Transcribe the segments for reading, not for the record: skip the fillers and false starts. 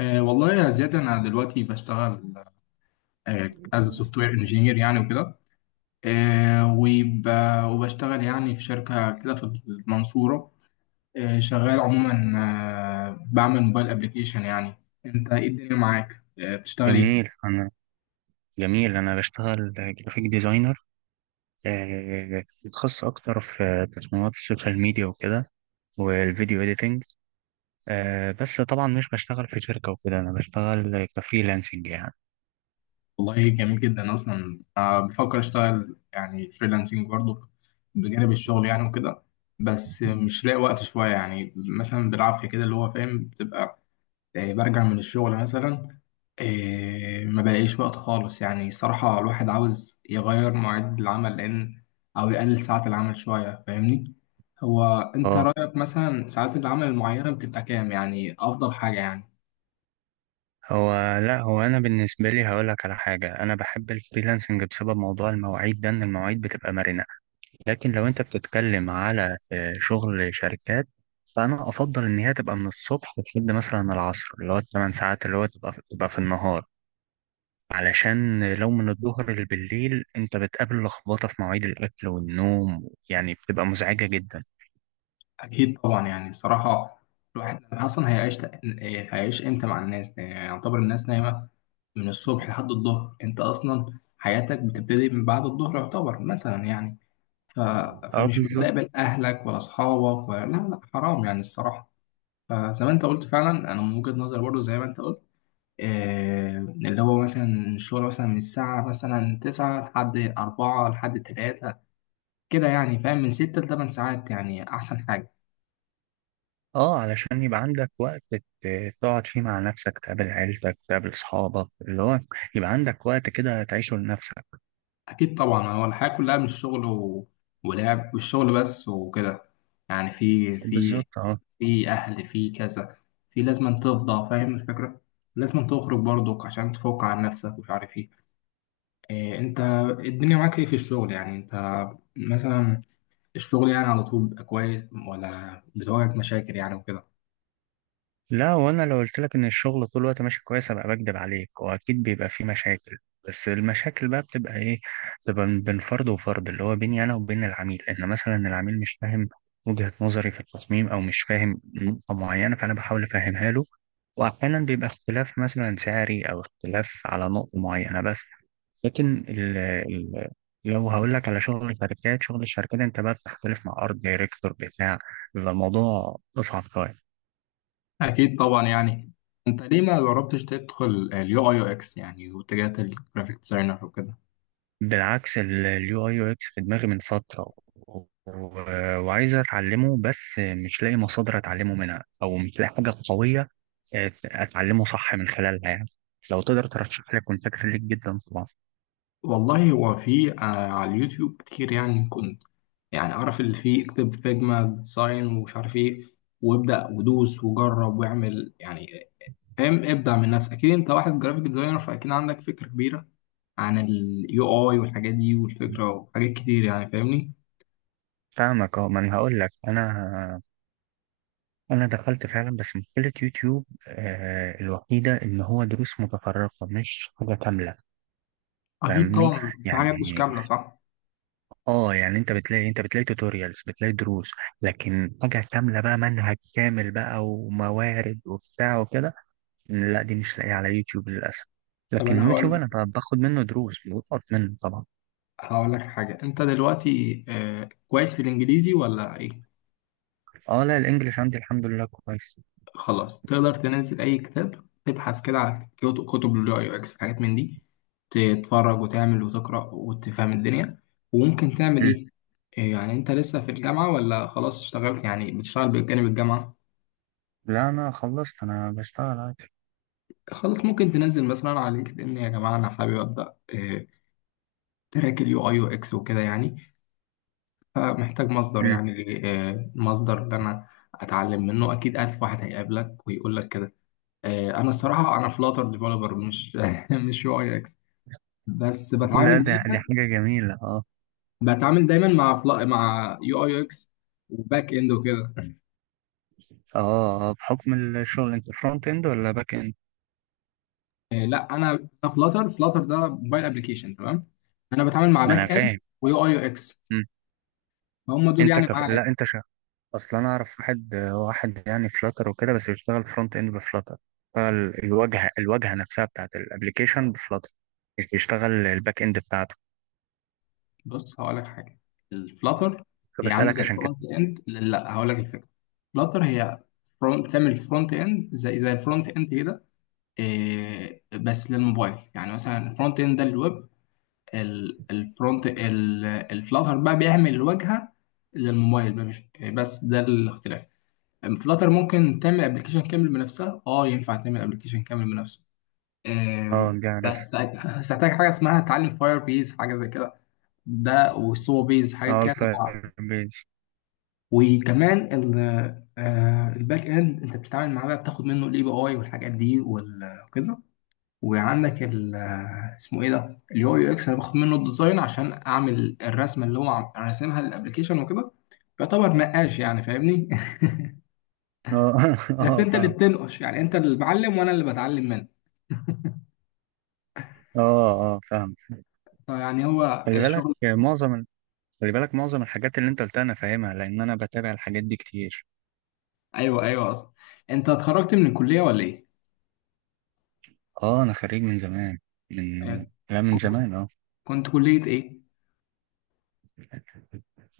والله يا زياد، أنا دلوقتي بشتغل از سوفت وير انجينير يعني وكده. أه وب- وبشتغل يعني في شركة كده في المنصورة. شغال عموما، بعمل موبايل ابلكيشن يعني. أنت إيه الدنيا معاك؟ أه، بتشتغل إيه؟ جميل أنا جميل. أنا بشتغل جرافيك ديزاينر، متخصص أكتر في تصميمات السوشيال ميديا وكده، والفيديو إيديتنج. بس طبعا مش بشتغل في شركة وكده، أنا بشتغل كفريلانسنج يعني. والله جميل جدا. أصلا بفكر أشتغل يعني فريلانسنج برضه بجانب الشغل يعني وكده، بس مش لاقي وقت شوية يعني. مثلا بالعافية كده اللي هو فاهم، بتبقى برجع من الشغل مثلا. ما بلاقيش وقت خالص يعني. صراحة الواحد عاوز يغير مواعيد العمل، لأن، أو يقلل ساعات العمل شوية، فاهمني. هو أنت اه، رأيك مثلا ساعات العمل المعينة بتبقى كام يعني، أفضل حاجة يعني؟ هو لا هو أنا بالنسبة لي هقولك على حاجة، أنا بحب الفريلانسنج بسبب موضوع المواعيد ده، إن المواعيد بتبقى مرنة. لكن لو أنت بتتكلم على شغل شركات، فأنا أفضل إن هي تبقى من الصبح لحد مثلا العصر، اللي هو 8 ساعات، اللي هو تبقى في النهار. علشان لو من الظهر للبالليل انت بتقابل لخبطة في مواعيد الأكل والنوم، يعني بتبقى مزعجة جدا. أكيد طبعا يعني. صراحة الواحد أصلا هيعيش إمتى مع الناس؟ يعني يعتبر الناس نايمة من الصبح لحد الظهر، أنت أصلا حياتك بتبتدي من بعد الظهر يعتبر مثلا يعني. ف... اه، فمش بالظبط. بتقابل اهلك ولا اصحابك، ولا لا لا، حرام يعني الصراحه. فزي ما انت قلت فعلا، انا من وجهه نظري برضو زي ما انت قلت، اللي هو مثلا الشغل مثلا من الساعه مثلا 9 لحد 4 لحد 3 كده يعني، فاهم؟ من 6 ل 8 ساعات يعني احسن حاجه. اه، علشان يبقى عندك وقت تقعد فيه مع نفسك، تقابل عيلتك، تقابل أصحابك، اللي هو يبقى عندك وقت كده تعيشه لنفسك. اكيد طبعا. هو الحياه كلها مش شغل ولعب والشغل بس وكده يعني. بالظبط، اه. في اهل، في كذا، في لازم تفضى، فاهم الفكره؟ لازم تخرج برضك عشان تفوق عن نفسك ومش عارف ايه. إيه، انت الدنيا معاك ايه في الشغل يعني؟ انت مثلا الشغل يعني على طول بيبقى كويس، ولا بتواجهك مشاكل يعني وكده؟ لا، وانا لو قلت لك ان الشغل طول الوقت ماشي كويس ابقى بكدب عليك، واكيد بيبقى فيه مشاكل. بس المشاكل بقى بتبقى ايه؟ بتبقى بين فرد وفرد، اللي هو بيني انا وبين العميل، ان مثلا العميل مش فاهم وجهة نظري في التصميم، او مش فاهم نقطة معينة فانا بحاول افهمها له. واحيانا بيبقى اختلاف مثلا سعري، او اختلاف على نقطة معينة بس. لكن ال ال لو هقول لك على شغل الشركات، شغل الشركات انت بقى بتختلف مع ارت دايركتور بتاع، بيبقى الموضوع اصعب شوية. اكيد طبعا يعني. انت ليه ما جربتش تدخل اليو اي يو اكس يعني، واتجهت للجرافيك ديزاينر وكده؟ بالعكس، اليو اي يو اكس في دماغي من فترة وعايز اتعلمه، بس مش لاقي مصادر اتعلمه منها، او مش لاقي حاجة قوية اتعلمه صح من خلالها يعني. لو تقدر ترشح لي كنت فاكر ليك جدا طبعا. والله، هو في على اليوتيوب كتير يعني. كنت يعني اعرف اللي فيه، اكتب فيجما ديزاين ومش عارف ايه، وابدا ودوس وجرب واعمل يعني، فاهم؟ ابدع من نفسك. اكيد انت واحد جرافيك ديزاينر، فاكيد عندك فكرة كبيرة عن اليو اي والحاجات دي والفكره، وحاجات كتير يعني فاهمني. فاهمك، اه، ما انا هقول لك، انا دخلت فعلا، بس مشكله يوتيوب الوحيده ان هو دروس متفرقه مش حاجه كامله. اكيد فاهمني، طبعا، في يعني حاجات مش كامله، صح. اه، يعني انت بتلاقي توتوريالز، بتلاقي دروس، لكن حاجة كاملة بقى، منهج كامل بقى وموارد وبتاع وكده، لا دي مش لاقيها على يوتيوب للأسف. طب لكن انا يوتيوب هقول انا باخد منه دروس، بقف منه طبعا. هقول لك حاجه. انت دلوقتي كويس في الانجليزي ولا ايه؟ اه، لا، الانجليش عندي الحمد لله كويس. خلاص، تقدر تنزل اي كتاب، تبحث كده على كتب اليو اي اكس، حاجات من دي، تتفرج وتعمل وتقرا وتفهم الدنيا، وممكن تعمل مم. ايه. يعني انت لسه في الجامعه، ولا خلاص اشتغلت يعني بتشتغل بجانب الجامعه؟ لا، انا خلصت، انا بشتغل عادي. خلاص، ممكن تنزل مثلا على لينكد ان: يا جماعه انا حابب ابدا آه، تراك اليو اي يو اكس وكده يعني، فمحتاج مصدر مم. يعني. المصدر اللي انا اتعلم منه، اكيد الف واحد هيقابلك ويقول لك كده. انا الصراحه انا فلاتر ديفلوبر، مش مش يو اي اكس، بس لا، دي حاجة جميلة، اه. بتعامل دايما مع مع يو اي يو اكس وباك اند وكده. اه، بحكم الشغل انت فرونت اند ولا باك اند؟ لا، انا فلاتر ده موبايل ابلكيشن، تمام؟ انا بتعامل مع ما انا باك اند فاهم. ويو اي يو اكس، مم. فهم دول يعني لا، معايا. انت شغال. اصل انا اعرف واحد، يعني فلاتر وكده، بس بيشتغل فرونت اند بفلاتر، بيشتغل الواجهه نفسها بتاعت الابلكيشن بفلاتر، مش بيشتغل الباك اند بتاعته. بص هقول لك حاجه. الفلاتر هي عامله فبسألك زي عشان كده. الفرونت اند. لا، هقول لك الفكره. الفلاتر هي فرونت، بتعمل فرونت اند زي الفرونت اند كده، إيه، بس للموبايل يعني. مثلا الفرونت اند ده للويب، الفلاتر بقى بيعمل الواجهه للموبايل بقى، مش بس ده الاختلاف. الفلاتر ممكن تعمل ابلكيشن كامل بنفسها، اه ينفع تعمل ابلكيشن كامل بنفسه، إيه، اه، دي عارف. بس هتحتاج حاجه اسمها تعلم فاير بيز، حاجه زي كده، ده والسو بيز، حاجات اه، كده تبع. الفاير بيز. وكمان ال آه، الباك اند انت بتتعامل معاه بقى، بتاخد منه الاي بي اي والحاجات دي وكده. وعندك ال آه، اسمه ايه ده، اليو يو اكس، انا باخد منه الديزاين عشان اعمل الرسمه اللي هو راسمها للابلكيشن وكده. يعتبر نقاش يعني فاهمني اه، بس اه، انت اللي فاهم. بتنقش يعني، انت اللي بعلم وانا اللي بتعلم منك. اه، اه، فاهم. فيعني هو خلي بالك الشغل. معظم ال- خلي بالك معظم الحاجات اللي انت قلتها انا فاهمها، لان انا بتابع الحاجات دي كتير. ايوه، ايوه، اصلا. انت اتخرجت من الكليه ولا ايه؟ اه، انا خريج من زمان، من آه، لا من كنت زمان، اه. كنت كليه ايه؟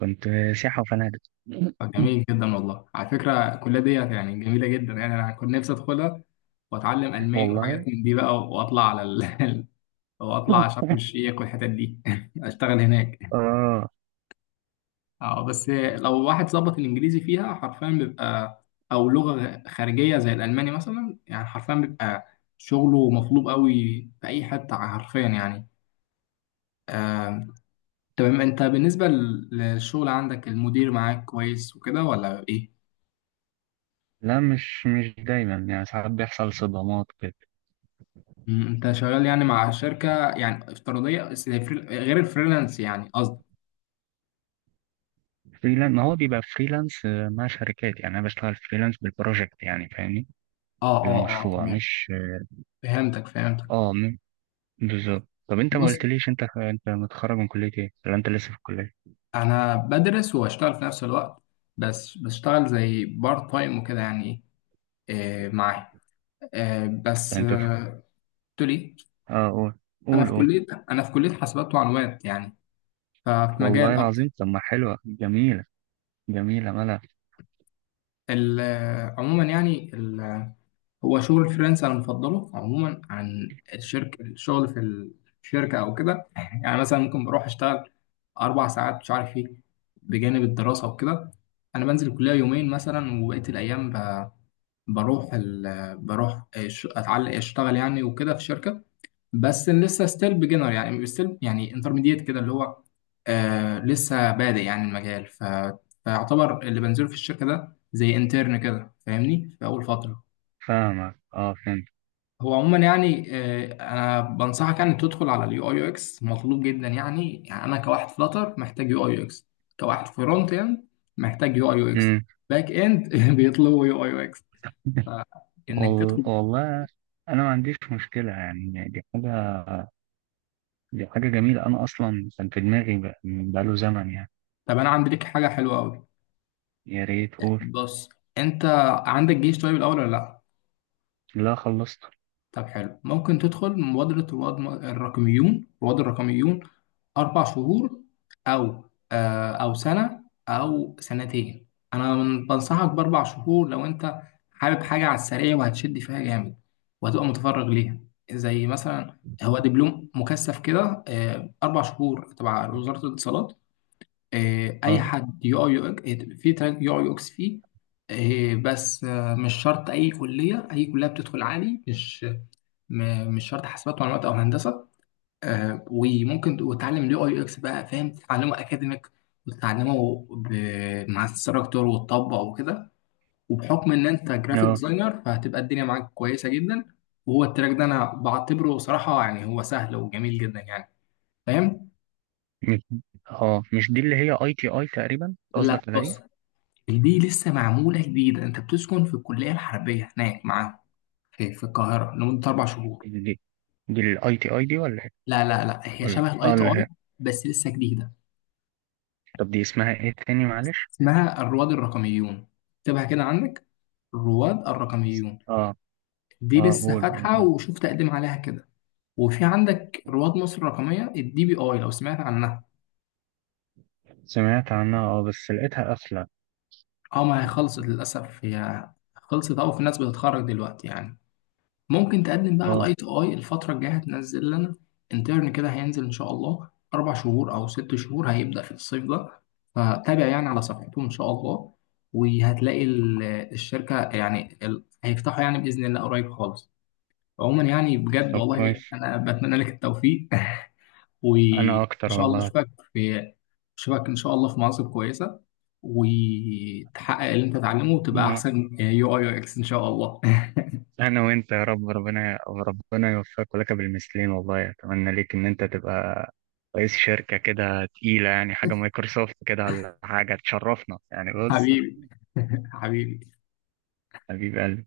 كنت سياحه وفنادق. جميل جدا والله. على فكرة الكلية دي يعني جميلة جدا يعني. أنا كنت نفسي أدخلها وأتعلم ألماني والله. وحاجات من دي بقى، وأطلع على وأطلع على شرم الشيخ والحتت دي أشتغل هناك. اه، بس لو واحد ظبط الإنجليزي فيها، حرفيا بيبقى، أو لغة خارجية زي الألماني مثلا يعني، حرفيا بيبقى شغله مطلوب قوي في أي حتة حرفيا يعني. آه، تمام. أنت بالنسبة للشغل عندك المدير معاك كويس وكده ولا إيه؟ لا مش دايما، يعني ساعات بيحصل صدمات كده. انت شغال يعني مع شركه يعني افتراضيه، بس هي غير الفريلانس يعني قصدي. فريلانس، ما هو بيبقى فريلانس مع شركات، يعني انا بشتغل فريلانس بالبروجكت، يعني فاهمني. اه، اه، اه، بالمشروع، تمام. مش. فهمتك فهمتك. اه، بالظبط. طب انت ما بص، قلتليش، انت متخرج من كلية ايه، ولا انت لسه في الكلية؟ انا بدرس واشتغل في نفس الوقت، بس بشتغل زي بارت تايم وكده يعني. معاه. آه بس ولا انت في. آه قلت لي: اه، قول انا قول في قول. كليه انا في كليه حاسبات ومعلومات يعني، ففي والله مجال اكتر. العظيم، طب ما حلوة جميلة، جميلة ملا. عموما يعني، هو شغل فريلانس انا مفضله عموما عن الشركه، الشغل في الشركه او كده يعني. مثلا ممكن بروح اشتغل 4 ساعات مش عارف ايه بجانب الدراسه وكده. انا بنزل الكليه يومين مثلا، وبقيه الايام بروح بروح اتعلق اشتغل يعني وكده في الشركه، بس لسه ستيل بيجنر يعني، ستيل يعني انترميديت كده اللي هو، لسه بادئ يعني المجال. فيعتبر اللي بنزله في الشركه ده زي انترن كده فاهمني، في اول فتره. فاهمك، اه، فهمت. هو عموما يعني، انا بنصحك يعني تدخل على اليو اي يو اكس، مطلوب جدا يعني. يعني انا كواحد فلاتر محتاج يو اي يو اكس، كواحد فرونت اند محتاج يو اي يو اكس، امم باك اند بيطلبوا يو اي يو اكس انك تدخل. والله. انا ما عنديش مشكلة، يعني دي حاجة جميلة، أنا أصلا كان في دماغي بقاله زمن يعني. طب انا عندي لك حاجه حلوه قوي. يا ريت، قول. بص، انت عندك جيش طيب الاول ولا لا؟ لا، خلصت. طب حلو. ممكن تدخل مبادرة رواد الرقميون. 4 شهور، أو أو سنة، أو سنتين. أنا بنصحك بـ 4 شهور لو أنت حابب حاجة على السريع وهتشد فيها جامد وهتبقى متفرغ ليها. زي مثلا هو دبلوم مكثف كده، 4 شهور تبع وزارة الاتصالات. أي اه، حد يو أي يو إكس، في تراك يو أي يو إكس فيه، آه، بس آه، مش شرط أي كلية، أي كلية بتدخل عادي، مش مش شرط حاسبات معلومات او هندسه. وممكن وتتعلم اليو اي يو اكس بقى، فاهم؟ تتعلمه اكاديميك، وتتعلمه مع الستراكتور، وتطبق وكده. وبحكم ان انت جرافيك اه، ديزاينر، فهتبقى الدنيا معاك كويسه جدا. وهو التراك ده انا بعتبره صراحه يعني هو سهل وجميل جدا يعني، فاهم؟ مش اه مش دي اللي هي اي تي اي تقريبا، لا قصدك على دي؟ بص، دي لسه معموله جديده. انت بتسكن في الكليه الحربيه هناك معاهم في القاهره لمده 4 شهور. دي دي الاي تي اي دي ولا إيه؟ لا، لا، لا، هي ولا، شبه الاي اه، تي اللي اي، هي. بس لسه جديده. طب دي اسمها ايه تاني، معلش؟ اسمها الرواد الرقميون، اكتبها كده عندك، الرواد الرقميون. اه، دي اه، لسه قول قول، فاتحة، اه. وشوف تقدم عليها كده. وفي عندك رواد مصر الرقمية، الدي بي اي، لو سمعت عنها. سمعت عنها، اه، بس لقيتها قافلة. اه، ما هي خلصت للأسف، هي خلصت أو في ناس بتتخرج دلوقتي يعني. ممكن تقدم بقى على اه، الاي تي اي، الفترة الجاية هتنزل لنا انترن كده، هينزل إن شاء الله 4 شهور أو 6 شهور، هيبدأ في الصيف ده، فتابع يعني على صفحتهم إن شاء الله. وهتلاقي الشركة يعني، هيفتحوا يعني بإذن الله قريب خالص. عموما يعني بجد، طب كويس. والله انا بتمنى لك التوفيق وان انا اكتر شاء الله والله. اشوفك ان شاء الله في مناصب كويسه، وتحقق اللي انت تتعلمه وتبقى احسن يو اي يو اكس ان شاء الله. انا وانت يا رب، ربنا ربنا يوفقك ولك بالمثلين، والله اتمنى ليك ان انت تبقى رئيس شركة كده تقيلة يعني، حاجة مايكروسوفت كده ولا حاجة تشرفنا يعني، بص. حبيبي، حبيبي. حبيب قلبي.